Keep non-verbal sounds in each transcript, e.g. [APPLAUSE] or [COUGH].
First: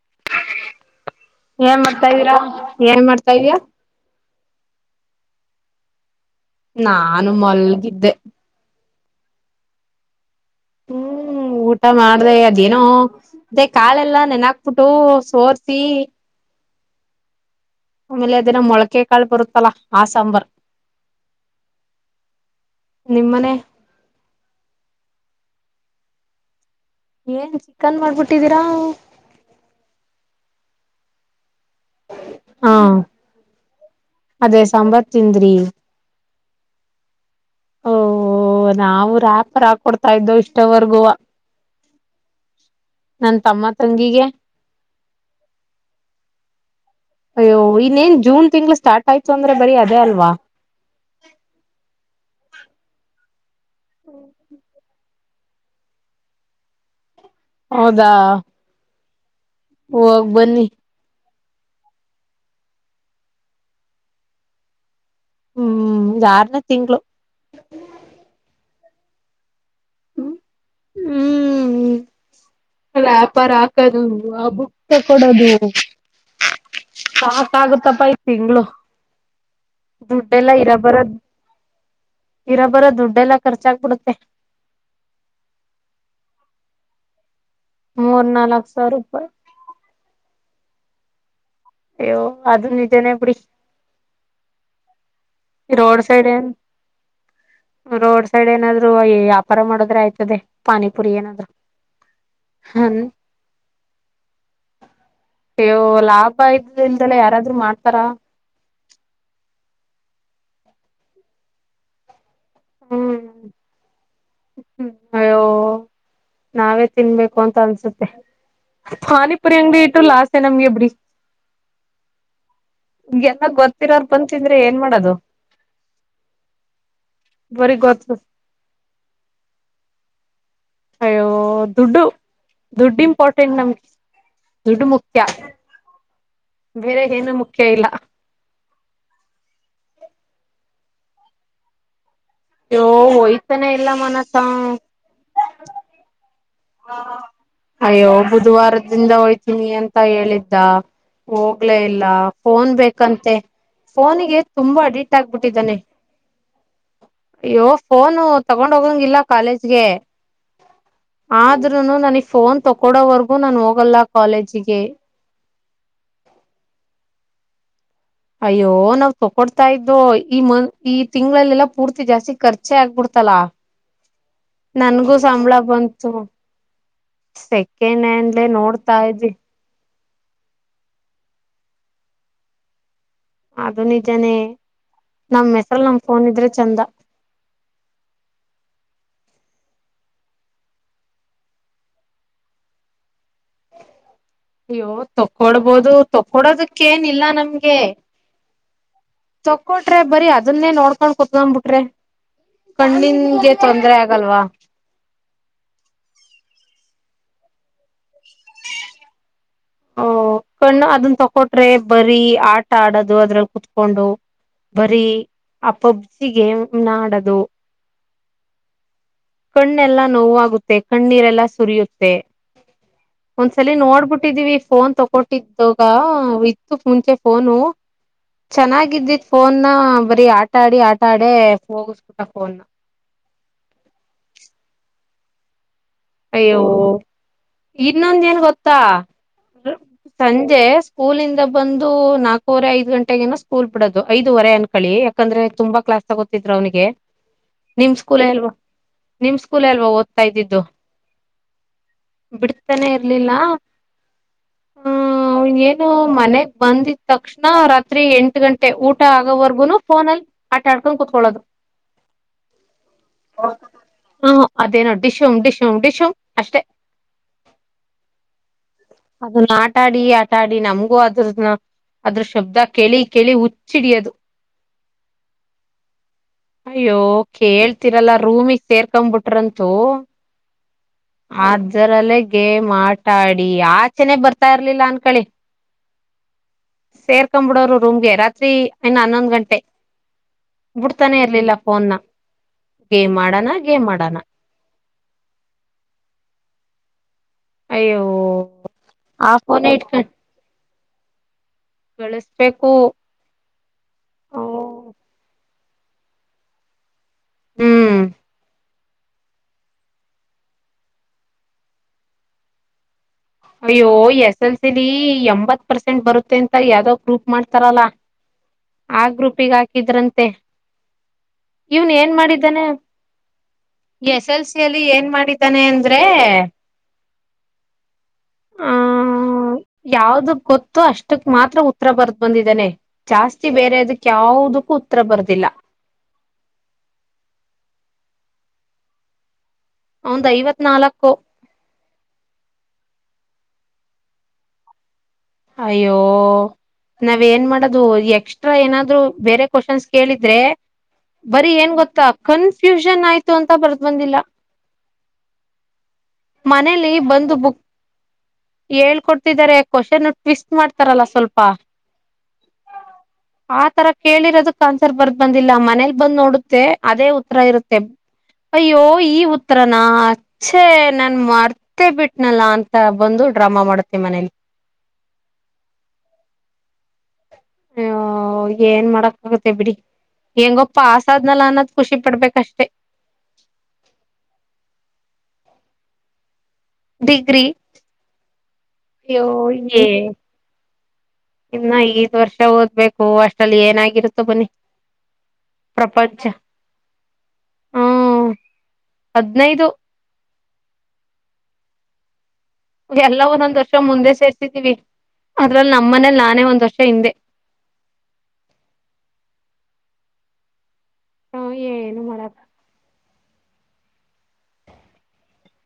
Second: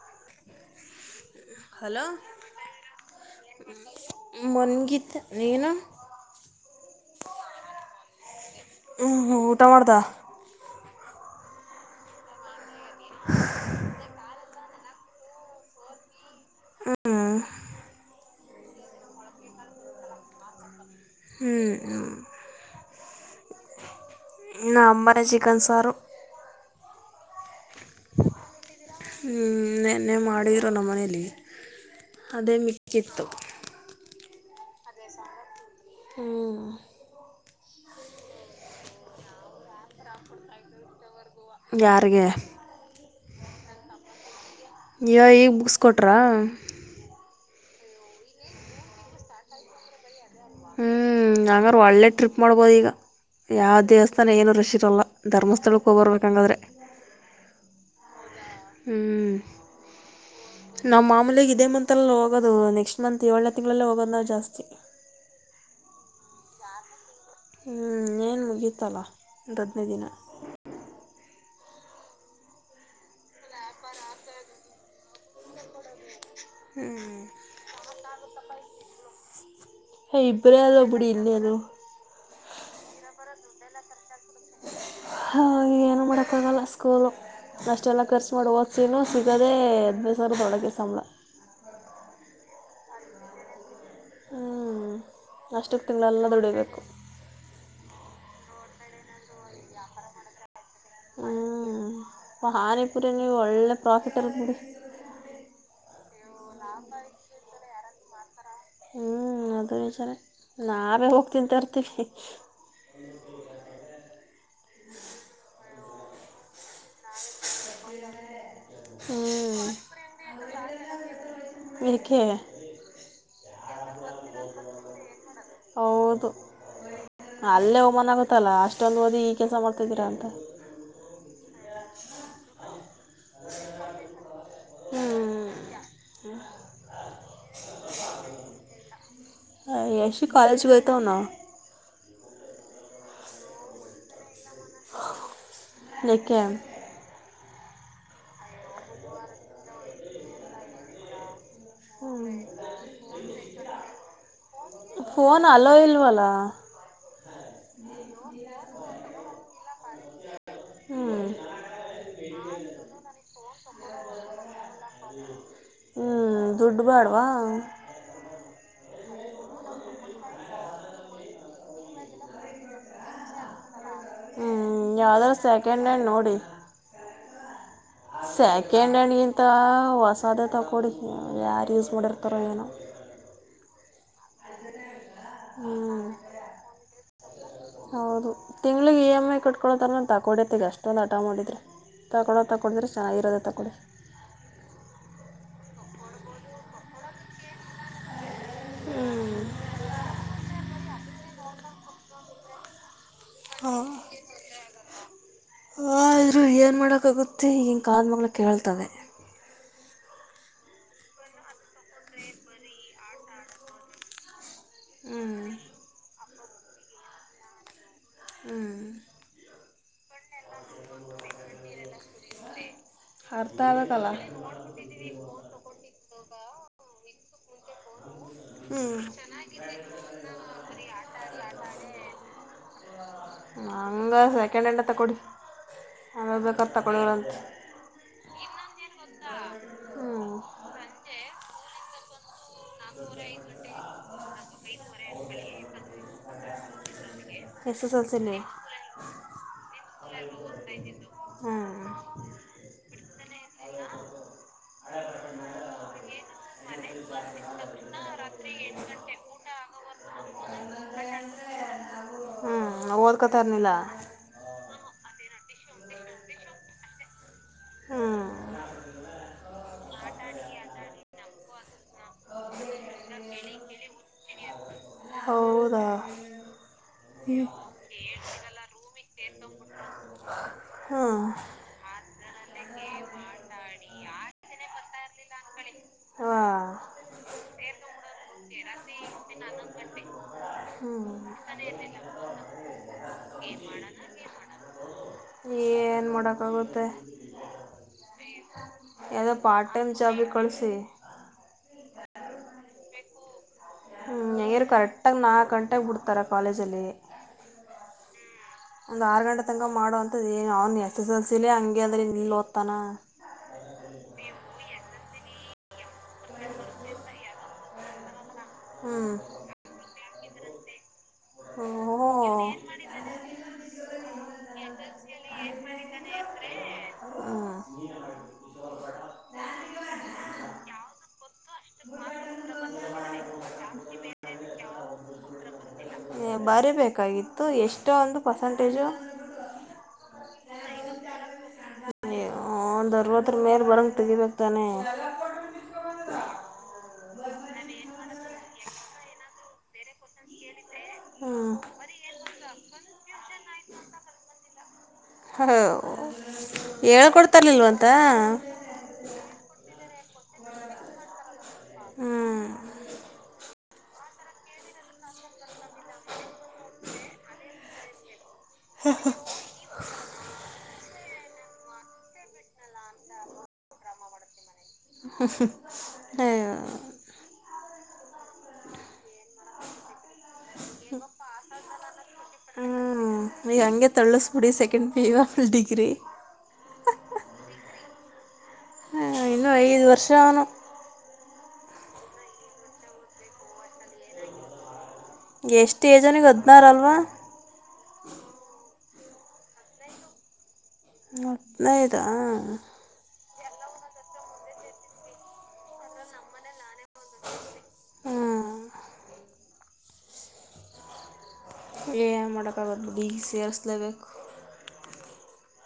[UNINTELLIGIBLE] ಏನ್ ಹಲೋ ಮಾಡ್ತಾ ಇದ್ದೀರಾ ಏನ್ ಮಾಡ್ತಾ ಇದಿಯ ಮನ್ಗಿದ್ದೆ ನೀನು ನಾನು ಮಲ್ಗಿದ್ದೆ ಹ್ಮ್ ಹ್ಮ್ ಉಟಮಡ್ದ ಹ್ಮ್ ಊಟ ಮಾಡ್ದೆ ಅದೇನೋ ಅದೆ ಕಾಳೆಲ್ಲಾ ನೆನಕ್ ಪ್ಪುಟ್ಟು ಸೋರ್ಸಿ ಹ್ಮ್ ಆಮೇಲೆ ಅದೇನೊ ಮೊಳಕೆ ಕಾಳ್ ಬರುತ್ತಲ್ಲ ಆ ಸಾಂಬಾರ್ ಹ್ಮುೂ ನಿಮ್ಮನೆ ನಮ್ಮನೆ ಚಿಕನ್ ಸಾರು ಏನು ಚಿಕನ್ ಮಾಡ್ಬಿಟ್ಟಿದ್ದೀರಾ ಟೋ ನಮ್ ಮನೇಲಿ ಅದೇ ಹಾ ಮಿಕ್ಕಿತ್ತು. ಅದೇ ಸಾಂಬಾರ್ ತಿಂದ್ರಿ ಹ್ಮೂ ಓ ನಾವು ರಾಪರ್ ಹಾಕ್ ಕೊಡ್ತಾ ಇದ್ದೋ ಇಷ್ಟವರ್ಗೂವ. ಯಾರಗೆ ನನ್ ತಮ್ಮ ತಂಗಿಗೆ ಇಯ್ಯು ಈಗ್ ಬುಕ್ಸ್ ಕೊಟ್ರಾ ಅಯ್ಯೋ ಇನ್ನೇನ್ ಜೂನ್ ತಿಂಗಳ ಸ್ಟಾರ್ಟ್ ಆಯ್ತು ಅಂದ್ರೆ ಬರೀ ಅದೇ ಅಲ್ವಾ ಹ್ಞೂ ಹಂಗರ್ ಒಳ್ಳೆ ಟ್ರಿಪ್ ಮಾಡ್ಬೋದು ಈಗ ಯಾವ ದೇವಸ್ಥಾನ ಏನೂ ರಶ್ ಇರಲ್ಲ. ಧರ್ಮಸ್ಥಳಕ್ಕೆ ಹೋಗ್ ಬರಬೇಕ್ ಹಂಗಾದ್ರೆ ಹೌದಾ ಹ್ಮೂ ಹೋಗ್ ಬನ್ನಿ ಇದೇ ಮಂತಲ್ಲಿ ಹೋಗೋದು ನೆಕ್ಸ್ಟ್ ಮಂತ್ ಏಳನೇ ತಿಂಗಳಗಳಲ್ಲಿ ಹೋಗೋದು ನಾವು ಜಾಸ್ತಿ ಹ್ಮೂ ಇದ ಆರನೇ ತಿಂಗಳು ಹ್ಮೂ ಇನೇನ್ ಮುಗಿತಲಾ ಒಂದ್ ಹದನೈದ್ ದಿನ ಹ್ಮೂ್ ರ್ಯಪರ್ ಹಾಕದು ಆ ಬುಕ್ ತಕ್ಕೊಡದು ಹ್ಞೂ ಸಾಕಗುತ್ತಪ್ಪ ಈ ತಿಂಗಳು ದುಡ್ಡಿಲ್ಲ ಇಬ್ಬರೇ ಅಲ್ಲ ಇರಾಬರ ಬಿಡಿ ಇನ್ನೇನು ಇರಾಬರೋ ದುಡ್ಡೆಲ್ಲ ಖರ್ಚಾಗ್ಬಿಡುತ್ತೆ. ಹಾ ಏನು ಮಾಡಕಾಗಲ್ಲ ಸ್ಕೂಲು ಅಷ್ಟೆಲ್ಲ ಮೂರ್ ಖರ್ಚು ಮಾಡಿ ನಾಲ್ಕ್ ಸಾವಿರ ಓದ್ಸನು ರೂಪಾಯಿ ಸಿಗೋದೇ ಹದನೈದ ಸಾವ್ರದೊಳಗೆ ಸಂಬಳ ಅಯ್ಯೋ ಅದು ನಿಜನೇ ಬುಡಿ ಹ್ಞೂ ಅಷ್ಟಕ್ಕೆ ರೋಡ್ ಸೈಡ್ ತಿಂಗಳೆಲ್ಲ ಏನ್ ದುಡಿಬೇಕು ರೋಡ್ ತಡಿ ಏನಾದ್ರು ವ್ಯಾಪಾರ ಮಾಡದ್ರೆ ಆಯ್ತದೆ. ಪಾನಿಪುರಿ ಹ್ಮೂ ಏನಾದ್ರು ಹನ್ ಪಾನಿಪುರಿನೆ ಈಗೊಳ್ಳೆ ಪ್ರಾಫಿಟ್ಟಲ್ ಬಿಡಿ ಅಯ್ಯೋ ಲಾಭ ಇದಿದ್ರಂಲೇ ಯಾರಾದ್ರರು ಮಾಡ್ತಾರ ಹ್ಞೂ ಅದು ನಿಜನೇ ನಾವೇ ಹೋಗ್ ತಿಂತೇರ್ತೀವಿ ಹ್ಮು [INAUDIBLE] ಅಯ್ಯೋ ನಾವೇ ತಿನ್ಬೇಕು ಅಂತ ಅನ್ಸುತ್ತೆ. ಹ್ಞೂ ಪಾನಿಪುರಿ ಅಂಗಡಿ ಇಟ್ಟು ಲಾಸೆ ನಮ್ಗೆ ಬುಡಿ ಯಾಕೆ ಎಲ್ಲ ಗೊತ್ತಿರೋರು ಬಂದು ತಿಂದ್ರೆ ಏನ್ ಮಾಡೋದು. ಹೌದು ಬರಿ ಅಲ್ಲೇ ಅವಮಾನ್ ಗೊತ್ತು ಆಗೈೂತಲ ಅಷ್ಟೆಲಾ ಓದಿ ಈ ಕೆಲಸ ಮಾಡ್ತಾದ್ದೀರಾ ಅಂತ ಅಯ್ಯೋ ದುಡ್ಡು ದುಡ್ಡು ಇಂಪಾರ್ಟೆಂಟ್ ನಮಗೆ ದುಡ್ಡು ಮುಖ್ಯ. ಹ್ಞೂ ಬೇರೆ ಏನು ಮುಖ್ಯ ಇಲ್ಲ ಯಶು ಕಾಲೇಜ ಹೊಯತವನ್ ಅಯ್ಯೋ ಹೊಯ್ತಾನೆ ಇಲ್ಲ ಮನಸಾ ನೆಕ್ಕೆ ಹಾ ಅಯ್ಯೋ ಬುಧವಾರದಿಂದ ಹೋಯ್ತೀನಿ ಅಂತ ಹೇಳಿದ್ದ ಹೊ ಹೊಗಲೇ ಇಲ್ಲ ಹ್ಞೂ ಫೋನ್ ಬೇಕಂತೆ ಫೋನಗೆ ತುಂಬಾ ಅಡಿಕ್ಟ್ ಆಗ್ಬಿಟ್ಟಿದ್ದಾನೆ. ವ ಅಯ್ಯೋ ಫೋನು ತಗೊಂಡ ಹೋಗಗಿಲ್ಲ ಕಾಲೇಜ್ಗೆ ಹ್ಞೂ ಆದ್ರೂನು ಗೊಲ್ಲ ಕಾಲೇಜಿಗೆ ಹ್ಮ್ ದುಡ್ಡು ಬಾಡವಾ ಅಯ್ಯೋ ನಾವ್ ತಕೊಡ್ತಾ ಇದ್ದೋ ಈ ಮ ಈ ತಿಂಗಳಲ್ಲೆಲ್ಲಾ ಪೂರ್ತಿ ಜಾಸ್ತಿ ಖರ್ಚೆ ಆಗ್ಬಿಡ್ತ. ಲಾ ಹ್ಞೂ ನನ್ಗೂ ಯಾವ್ದಾರು ಸಂಬಳ ಸೆಕೆಂಡ್ ಹ್ಯಾಂಡ್ ಬಂತು ನೋಡಿ ಸ. ಸೆಕೆಂಡ್ ಹ್ಯಾಂಡ್ ಇಂತ ವಸ್. ಸೊ ಅದೇ ತಗೋಡಿ ಯಾರು ಯೂಸ್ ಮಾಡಿರ್ತಾರೋ ಏನೋ. ಅದು ನಿಜಾನೆ. ನಮ್ ಹ್ಞೂ ಹೆಸ್ರಲ್ ನಮ್ ಫೋನ್ ಇದ್ರೆ ಚಂದ. ಕಟ್ಕೊತಾರ ತಗೊಡತ್ತತಿಗಷ್ಟೊಂದು ಆಟ ಮಾಡಿದ್ರೆ ತೊಳೋ ತಗೊಂಡಿದ್ರೆ ಚೆನ್ನಾಗಿರತ್ತೆ. ಅಯ್ಯೋ ತಕ್ಕೊಡ್ಬೋದು. ಕೊಡೋದಕ್ಕೇಏನಿಲ್ಲ ನಮ್ಗೆ. ತಕ್ಕೊಟ್ರೆ ಬರ ಅದನ್ನೇ ನೋಡ್ಕೊಂಡ್ ಕುೂತ್ಂಬಬಿಟ್ರಿ ಕಣ್ಣಿಂದ. ಹಾ ಹ ಇದ್ರು ಏನ್ ಮಾಡ. ಅಕ್ಕ ಗುತ್ತಿ ಈಗಿನ ಕಾದ ಮಳ ಕೇಳ್ತವೆ. ಹೂ. ಕಣ್ಣು ಅದನ್ನ ತಕೊಟ್ರೆ ಬರಿ ಆಟ ಆಡದು ಅದ್ರಲ್ಲಿ ಕುೂತ್ಕೊಂಡು. ಬರೀ ಹ್ಞೂ ಆ ಪಬ್ಜಿ ಗೇಮ್ ನಾಡದು. ಹ್ಮ್. ಕಣ್ಣೆಲ್ಲಾ ನೋವಾಗುತ್ತೆ ಕಣ್ಣೀರೆಲ್ಲ ಸುರಿಯುತ್ತೆ. ಅರ್ಥ ಒಂದ್ಸಲ ಆಗಬೇಕಲ್ಲ ನೋಡ್ಬಿಟ್ಟಿದೀವಿ ಫೋನ್ ತಕೊಟ್ಟಿದ್ದಾಗ ಇತ್ತು ಮುಂಚೆ ಫೋನು. [UNINTELLIGIBLE] ಚೆನ್ನಾಗಿದ್ದಿತ್ ಫೋನ್ನ ಬರೀ ಆಟಾಡಿ ಆಟಾಡ ಹೋಗಸ್ಕಟ ಫೋನ್ನಾ. ಹ [INAUDIBLE] [UNINTELLIGIBLE] ತಗೋಡಿ. ಅವಾಗ ಅಯ್ಯೋ ಬೇಕಾದು ತಗೊಳ್ಳಿರಂತೆ. ಇನ್ನೊಂದ ಏನ್ ಗೊತ್ತಾ ಹ್ಞೂ ಸಂಜೆ ಸ್ಕೂಲಿಂದ ಬಂದು. ನಾಲ್ಕೂವರೆ ಐದು ಗಂಟೆ ನ ಸ್ಕೂಲ್ ಬಿಡದು ಐದುವರೆ ಅನ್ಕಳಿ ಯಾಕಂದ್ರೆ ತುಂಬಾ ಕ್ಲಾಸ್ ತಗೋತಿದ್ರು ಅವನಿಗೆ. ಎಸ್ ಎಸ್ ನಿಮ್ ಎಲ್ ಸ್ಕೂಲ್ ಸಿಲಿ ಅಲ್ವಾ ನಿಮ್ ಸ್ಕೂಲ್ ಅಲ್ವಾ ಓದ್ತಾ ಇದ್ದಿದ್ದು. ಹ್ಞೂ ಬಿಡ್ತಾನೆ ಇರ್ಲಿಲ್ಲ. ಹ [INAUDIBLE] ಹ್ಮ ಏನು ಮನೆಗ್ ಬಂದಿದ ತಕ್ಷಣ ರಾತ್ರಿ ಎಂಟು ಗಂಟೆ ಊಟ ಆಗೋವರೆಗುನು ಫೋನಲ್ಲಿ. ಆಟ ಆಡ್ಕೊಂಡ ಕುೂತ್ಕೊಳ್ಳದು. ಹ್ಮ್ ನಾ ಓದ್ಕೊತ ಇರ್ನಿಲ್ಲ. ಹ್ಮ ಅದೇನೋ ಡಿಶುಮ್ ಡಿಶುಂ ಡಿಶುಮ್ ಅಷ್ಟೆ. ಹ್ಮ. ಅದನ್ನ ಆಟಾಡಿ ಆಟಾಡಿ ನಮ್ಗೂ ಅದ್ರನ್ನ. ಅದ್ರ ಶಬ್ದ ಕೇಳಿ ಕೇಳಿ ಹುಚ್ಚಿಡಿಯದು. ಹೌದಾ ಅಯ್ಯೋ ಹ್ಞೂ ಕೇಳ್ತೀರಲ್ಲ ರೂಮಿಗೆ ಸೇರ್ಕ್ ಬಿಟ್ರಂತ. ಆದರಲ್ಲೇ ಗೇಮ್ ಆಟ ಆಡಿ ಆಚೆನೆ ಬರ್ತಾ ಇರ್ಲಿಲ್ಲ ಅನ್ಕಳಿ. ವಾ ಸೇರ್ಕ್ಬಿಡೋರು ರೂಮ್ಗೆ ರಾತ್ರಿ ನ್ನ ಹನ್ನೊಂದು ಗಂಟೆ. ಹ್ಞೂ ಬಿಡ್ತಾನೆ ಇರ್ಲಿಲ್ಲ ಫೋನ್ ಗೇಮ್ ಮಾಡಣ ಗೇಮ್ ಮಾಡಣ. [UNINTELLIGIBLE] ಏನ್ ಮಾಡಕ್ಕಾಗುತ್ತೆ. ಅಯ್ಯೋ [INAUDIBLE] ಆ ಯದೋ ಫೋನೇ ಪಾರ್ಟ್ ಟೈಮ್ ಜಾಬಿಗೆ ಕಳಿಸ. [INAUDIBLE] ಸ್ಬೇಕು. ನರು ಕರೆಕ್ಟಾಗಿ ನಾಲ್ಕು ಗಂಟೆಗೆ ಬಿಡ್ತಾರೆ ಕಾಲೇಜಲ್ಲಿ. ಹ್ಮ್. ಒಂದ್ ಆರು ಗಂಟೆ ತನಕ ಮಾಡುವ ಅಂತದ ಏನು ಅವ್ನು ಎಸ್ ಎಸ್ ಎಲ್ಸಲಿ ಹಂಗೆ ಅಂದ್ರ ನೀಲ್ ಓದ್ತಾನ. ಅಯ್ಯೋ ಎಸ್ ಎಲ್ ಸಿಲಿ ಎಂಬತ್ ಪರ್ಸೆಂಟ್ ಬರುತ್ತೆ ಅಂತ ಯಾವ್ದಾವ್ ಗ್ರೂಪ್ ಮಾಡ್ತಾರಲ್ಲಾ. ಆ ಹ್ಞೂ ಗ್ರೂಪಿಗೆ ಹಾಕಿದ್ರಂತೆ. ಇವ್ನ್ ಓಹೋ ಏನ್ ಮಾಡಿದ್ದಾನೆ ಎಸ್ ಎಲ್ಸ ಅಲ್ಲಿ ಏನ್. ಏನ್ ಮಾಡಿದ್ದಾನೆ ಅಂದ್ರೆ. ಹ್ಮ್ ಹ್ಮ ಯಾವ್ದಕ್ ಗೊತ್ತು ಅಷ್ಟಕ್ ಮಾತ್ರ ಉತ್ತರ ಬರ್ದು್ ಬಂದಿದ್ದಾನನೆ ಜಾಸ್ತಿ ಬೇರೆ ಅದಕ್ ಯಾವದಕ್ಕೂ ಉತ್ತರ ಬರ್ದಿಲ್ಲ ಬರೀಬೇಕೇಕಾಗಿತ್ತು ಎಷ್ಟ ಒಂದು ಪರ್ಸೆಂಟೇಜು ಅವಂದು ಐವತ್ ನಾಲ್ಕು ಒಂದ್ ಅರ್ವದರ ಮೇಲೆ ಬರಂಗ ತೆಗಿಬೇಕಕ್ತಾನೆ ಅಯ್ಯೋ ನಾವ್ ಏನ್ ಮಾಡೋದು ಎಕ್ಸ್ಟ್ರಾ ಏನಾದ್ರು ಬೇರೆ ಕ್ವಶನ್ಸ್ ಕೇಳಿದ್ರೆ ಹ್ಞೂ ಬರಿ ಏನ್ ಗೊತ್ತಾ ಕನ್ಫ್ಯೂಷನ್ ಆಯ್ತು ಅಂತ ಬರ್ದ ಬಂದಿಲ್ಲ ಹ ಮನೇಲಿ ಬಂದು ಬುಕ್ ಹೇಳ್ಕೊಡ್ತಿದ್ದಾರೆ ಕ್ವಶನ್ ಟೆಸ್ಟ್ ಮಾಡ್ತಾರಲ್ಲ ಸ್ವಲ್ಪ ಹ್ಞೂ ಆ ತರ ಕೇಳಿರೋದಕ್ ಆನ್ಸರ್ ಬರ್ದ್ ಬಂದಿಲ್ಲ ಮನೇಲ್ ಬಂದ್ ನೋಡುತ್ತೆ ಅದೇ ಉತ್ತರ ಇರುತ್ತೆ ಅಯ್ಯೋ ಈ ಉತ್ತರನಾ ಅಚ್ಚೆ ನನ್ ಮರ್ತೇ ಬಿಟ್ನಲ್ಲ ಅಂತ ಬಂದು ಡ್ರಾಮಾ ಮಾಡುತ್ತೆ ಮನೇಲಿ [UNINTELLIGIBLE] ಅಯ್ಯೋ ಹಓ ಏನ್ ಮಾಡಕ್ ಆಾಗುತ್ತೆ ಬಿಡಿ ಹೆಂಗಪ್ಪ ಆಸ ಆದ್ನಲ್ಲ ಅನ್ನೋದ್ ಖುಷಿ ಪಡ್ಬೇಕಷ್ಟೇ ಹ್ಞೂ ಈ ವರ್ಷ ಡಿಗ್ರಿ ಡಿಗ್ರಿ ಅಯ್ಯೋ ಇನ್ನೂ ಐದು ವರ್ಷ ಅವನು ಇನ್ನ ಐದು ವರ್ಷ ಓದ್ಬೇಕು ಅಷ್ಟಲ್ಲಿ ಏನಾಗಿರುತ್ತೋ ಬನ್ನಿ ಎಷ್ಟು ಪ್ರಪಂಚ ಏಜ್ನಿಗೆ ಹದನಾರ ಅಲ್ವಾ ಹದಿನೆಯ್ದು [INAUDIBLE] ಎಲ್ಲಾ ಒಂದೊಂದ್ ವರ್ಷ ಮುಂದೆ ಸೇರ್ಸಿದೀವಿ ಅದ್ರಲ್ಲಿ ನಮ್ಮ ಮನೇಲಿ ನಾನೇ ಒಂದ್ ವರ್ಷ ಹಿಂದೆ ಹ್ಞೂ ಹ ಏನು ಏ ಮಾಡಕ್ ಮಾಡೋಕ್ಕ ಹಾಗುತೆ ಬಿಡಿ ಸೇರಿಸಲೇಬೇಕು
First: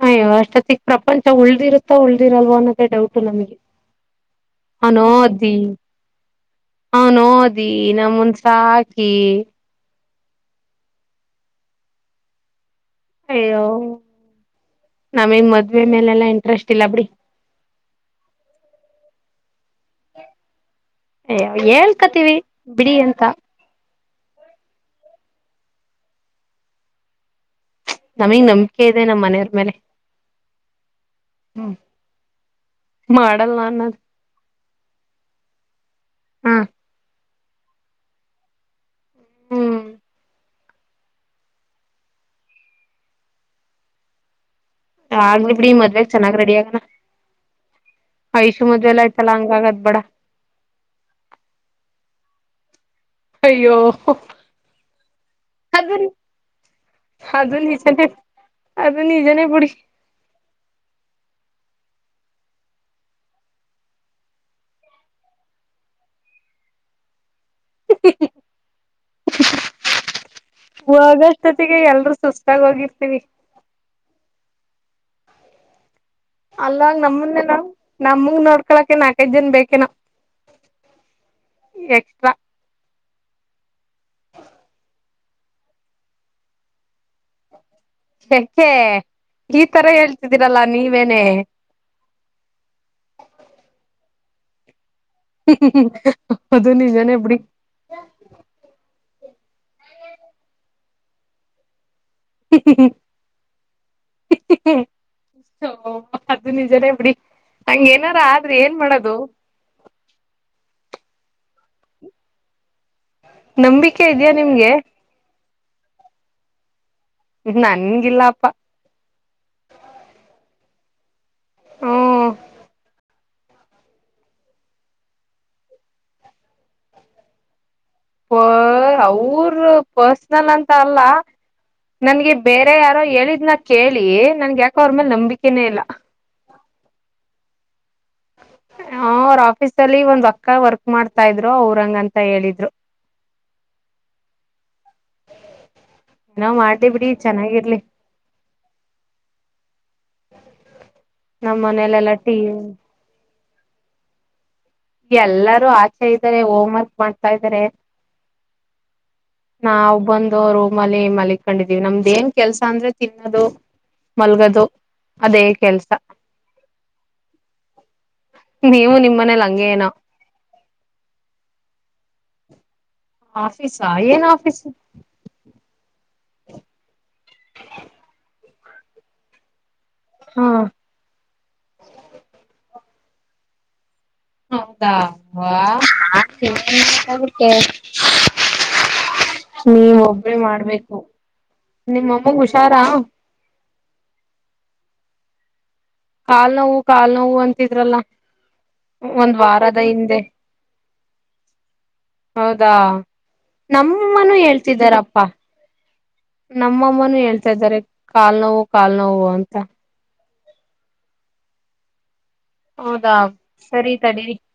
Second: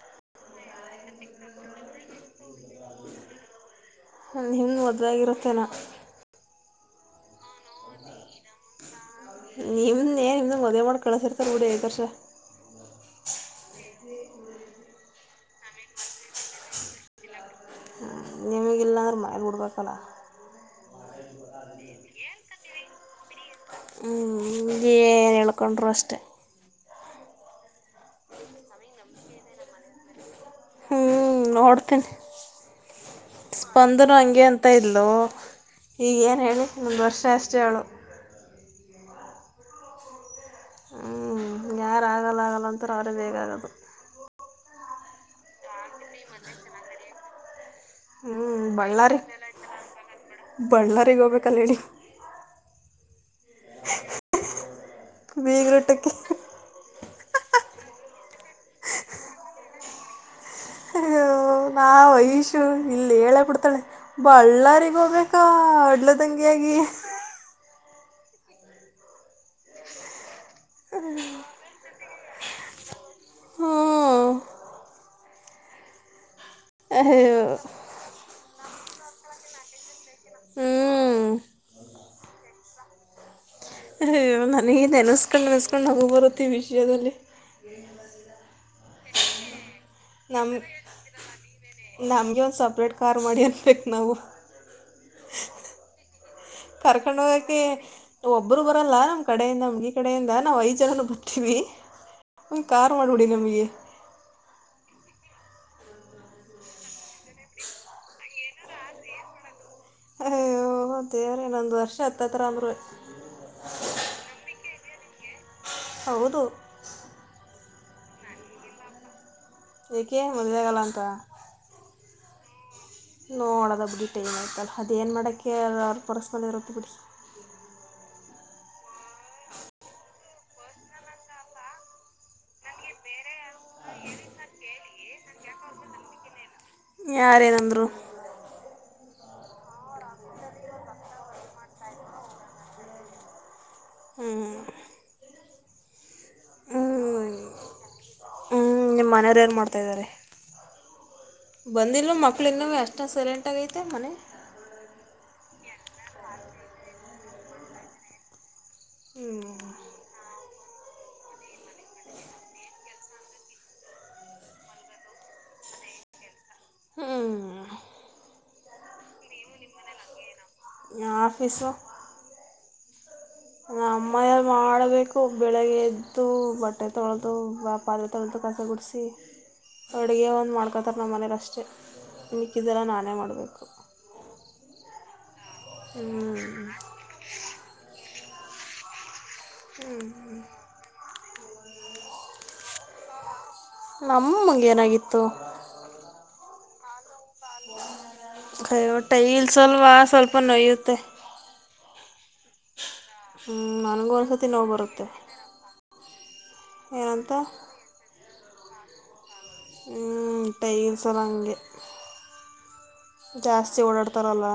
ಅಯ್ಯೋ ಅಷ್ಟೊತ್ತಗ್ ಪ್ರಪಂಚ ಉಳ್ದಿರುತ್ತಾ ಉಳ್ದಿರಲ್ವ ಅನ್ನೋದೇ ಡೌಟು ನಮಗೆ ನಿಮ್ದ ಮದುವೆಗರುತ್ತೇನಾ ನಾವು ಓದಿ ನಮ್ಮ ಸಾಕಿ ನಿಮ್ದೇನ್ ನಿಮ್ದ ಮದುವೆ ಮಾಡಿ ಕಳಸರ್ತಾರ ಬಿಡಿ ಕರ್ಷ ಅಯ್ಯೋ ನಮಿಗ್ ಮದ್ವೆ ಮೇಲೆಲ್ಲಾ ಇಂಟ್ರೆಸ್ಟ್ ಇಲ್ಲ ಬಿಡಿ ನಿಮಗೆಲ್ಲ ಅ ಮಾಡಡ್ಬೇಕ ಹೇಳ್ಕತಿೀವಿ ಬಿಡಿ ಅಂತ ಹ್ಞ ಏನು ಹೇಳ್ಕೊಂಡ್ರು ಅಷ್ಟೇ ನಮಗ್ ನಂಬಿಕೆ ಇದೆ ನಮ್ಮ ಮನೆಯವರ್ ಮೇಲೆ ಹ್ಮ್ ಹ್ಮ್ ನೋಡ್ತೀನಿ ಮಾಡಲ್ಲ ಅನ್ನೋದು ಸ್ಪಂದರು ಹಂಗೆ ಅಂತ ಇಲು ಈಗ ಏನು ಹ ಹೇಳಿ ಒಂದು ವರ್ಷ ಅಷ್ಟು ಜಳೋ ಹ್ಮ್ ಹ ಯಾರಾಗಲ್ಲ ಆಗಲ್ಲಂತಾರೆ ಅವ್ರೇ ಬೇೇಕಾಗದು ಆಗ್ಲಿ ಬಿಡಿ ಮದ್ವೆಗ ಚೆನ್ನಾಗ್ ರೆಡಿ ಆಗನ ಹ್ಞೂ ಐಶೂ ಮದುವೆ ಎಲ್ಲ ಆಯ್ತಲ್ಲ ಹಂಗಾಗದ್ ಬೇಡ ಬಳ್ಳಳ್ಳಾರಿಗೆ ಹೋಗ್ಬೇಕಲ್ಲ ನೀ ಅಯ್ಯೋ ಅದ ಬೀಗರೂಟಕ್ಕೆ ಅದು ನಿಜನೇ ಅದು ನಿಜನೇ ಬಿುಡಿ ಹ್ಮ ಅಯ್ಯೋ ನಾವು ಐಶೂ ಇಲ್ಲಿ ಹೇಳೇ ಬಿಡ್ತಾಳೆ ಬಳ್ಳಾರಿಗ ಹೋಗ್ಬೇಕ ಅಡ್ಲದಂಗೆ [UNINTELLIGIBLE] [UNINTELLIGIBLE] ಹಿ ಹಿ ವೊಗೋಷ್ಟೊತ್ತಿಗೆ ಎಲ್ರ ಸುಸ್ತಾಗೂಗಿರ್ತೀವಿ. ಹು ಅಲ್ವಾಗ್ ಅಯ್ಯೋ ನಮಂದನಾವ್ ನಮಂಗ ನೋಡ್ಕೊಕೆ ನಾಕಯ್ದ್ ಜನ ಬೇಕೇನೊ. ಹ್ಮ್ ಎಕ್ಸ್ಟ್ರಾ ಹ ಯೊ ನನಿಗ್ ನೆನಸ್ಕೊಂಡ್ ನೆನೆಸ್ಕೊಂಡ್ ನಗು ಬರುತ್ ಈ ವಿಷಯ್ದಲ್ಲಿ. ಯಕೆ ಈ ತರ ಹೇಳ್ತಿದ್ದೀರಲ್ಲ ನೀವೇನೆ. ನಮ್ಗೆ ಒಂದ್ ಸಪ್ರೇಟ್ ಕಾರ್ ಮಾಡಿ ಅನ್ಬೇಕ್ ನಾವು. ಹಃ ಹಃ ಹ ಕರ್ಕೊಂಡ್ ಹೋಗಕ್ಕೆ ಒಬ್ರು ಬರಲ್ಲ. ಕಡೆಯಿಂದ ನಮ್ ಈ ಕಡೆಯಿಂದ ನಾವು ಐದ್ ಜನನು ಬರ್ತೀವಿ. ಫುಲ್ ಕಾರ್ ಮಾಡ್ಬಿಡಿ ನಮ್ಗೆ. ಅದು ನಿಜನೇ ಬಿಡಿ ಹಂಗ್ ಏನಾರ ಆದ್ರೆ ಏನ್ ಮಾಡದು. ಹಾಯ್ಯೊ ದೇವ್ರೇ ಇನೊಂದ್ ವರ್ಷ ಹತ್ತತ್ರ ಅಂದ್ರುವೇ. ನಂಬಿಕೆ ಇದ್ಯಾ ನಿಮ್ಗೆ. ಹೌದು ನನ್ಗಿಲ್ಲಪ್ಪ ಯಾಕೆ ಮದ್ವೆ ಆಗಲ್ಲ ಅಂತ. ಹು ನೋಡದ ಬಿಡಿ ಟೈಮ್ ಆಯ್ತಲ್ಲ ಅದೇನ್ ಮಾಡಕ್ಕೆ ಪರ್ಸಲೆ ಇರುತ್ತೆ ಬಿಡಿ. ವ್ವ ಅವ್ರು ಪರ್ಸನಲ್ ಅಂತ ಅಲ್ಲ. ನನ್ಗೆ ಬೇರೆ ಯಾರೋ ಹೇಳಿದ್ನ ಕೇಳಿ ನನ್ಗೆ ಯಾಕೋ ಅವ್ರ ಮೇಲೆ ನಂಬಿಕೆನೇ ಇಲ್ಲ. ಹ ಯಾರೇನಂದ್ರು [UNINTELLIGIBLE] ಹ ಅವ್ರ ಆಫೀಸ್ ದಲ್ಲಿ ಒಂದ್ ಅಕ್ಕ ವರ್ಕ್ ಮಾಡ್ತಾ ಇದ್ರು ಅವರಂಗಂತ ಹೇಳಿದ್ರು. ಹ್ಮ್ ಏನೋ ಮಾಡ್ಲಿ ಹ್ಮ್ ಬಿಡಿ ಮನಿ ಚೆನ್ನಾಗಿರ್ಲಿ ಹ್ಮ್ ನಿಮ್ಮ ಮನೆಯವ್ರ್ ಏನ್ ಮಾಡ್ತಿದಾರೆ. ನಮ್ಮ್ ಬಂದಿಲ್ಲ ಮನೇಲೆಲ್ಲಾ ಟೀ ಮಕ್ಕಳಿನುವ್ವೆ ಅಷ್ಟೋನ್ ಸೈಲೆಂಟಾಗೈತೆ ಮನೆ. ಎಲ್ಲಾರೂ ಆಚೆ ಇದ್ದಾರೆ ಹೋಮ್ ವರ್ಕ್ ಮಾಡ್ತಾ ಇದ್ದಾರೆ. ಹ್ಞೂ ನಾವ್ ಬಂದೊರು. ಮಲ್ಲಿ ಕೊಂಡಿದೀವಿ ನಮ್ದ ಏನ್ ಕೆಲ್ಸ ಅಂದ್ರೆ ತಿನ್ನದು. ಮಲ್ಗದು ಅದೇ ಕೆಲ್ಸ. ಹ್ಮ್ ನೀವು ನಿಮ್ ಮನೇಲ್ ಹಂಗೆ ಏನೊ. ಆಫೀಸು ಆಫೀಸಾ ಏನ್ ನಮ್ಮನೆಲ್ಲ ಆಫೀಸ್ ಮಾಡ್ಬೇಕು ಬೆಳಿಗ್ಗೆ ಎದ್ದು ಬಟರ್ ತೊಳ್ದು ಬಾ ಪಾದ್ರೆ ತೋಳ್ದು ಕಸ ಗುಡ್ಸಿ. ಅಡ್ಗೆ ಹಾ ಒಂಡ್ ಮಾಡ್ಕೊರ್ ನಮ್ ಮನೆವ್ರ್ ಅಷ್ಟೇ ಮಿಕ್ಕಿದೆಲಾ ನಾನೇ ಮಾಡ್ಬೇಕು. ಹೌದಾ ವಾ [UNINTELLIGIBLE] ಹ್ಮ್ ಟ್ಟೆ. ನೀವ್ ಒಬ್ಬರೆ ಮಾಡ್ಬೇಕು ನಿಮ್ಮಂಗ್ ಹುಷಾರಾ. ನಮ್ಮಂಗ್ ಏನಾಗಿತ್ತು. ಕಾಲ್ ನೋವು ಕಾಲ್ ನೊವು ಅಂತಿದ್ರಲ್ಲ ಒಂದ್ ಟೈಲ್ಸ್ ವಾರದ ಅಲ್ವಾ ಹಿಂದೆ. ಸ್ವಲ್ಪ ನೋಯುತ್ತೆ ಹೌದಾ ಹ್ಮ್, ನನಗೂ ನಮ್ಮನೂ ಒಂದ್ಸತಿ ನೋವು ಬರುತ್ತೆ ಹೇಳ್ತಿದ್ದಾರಪ್ಪಾ. ನಮ್ಮಮ್ಮನು ಏನಂತ ಹೇಳ್ತಾ ಇದ್ದಾರೆ ಕಾಲ್ ನೋವು ಕಾಲ್ ನೋವು ಅಂತ. ಹ್ಮ ಟೈಲ್ ಸರ ಹಂಗೆ. ಹೌದಾ ಜಾಸ್ತಿ ಸರಿ ಓಡಾಡ್ತಾರ ತಡೀರಿ ಅಲ್ವಾ.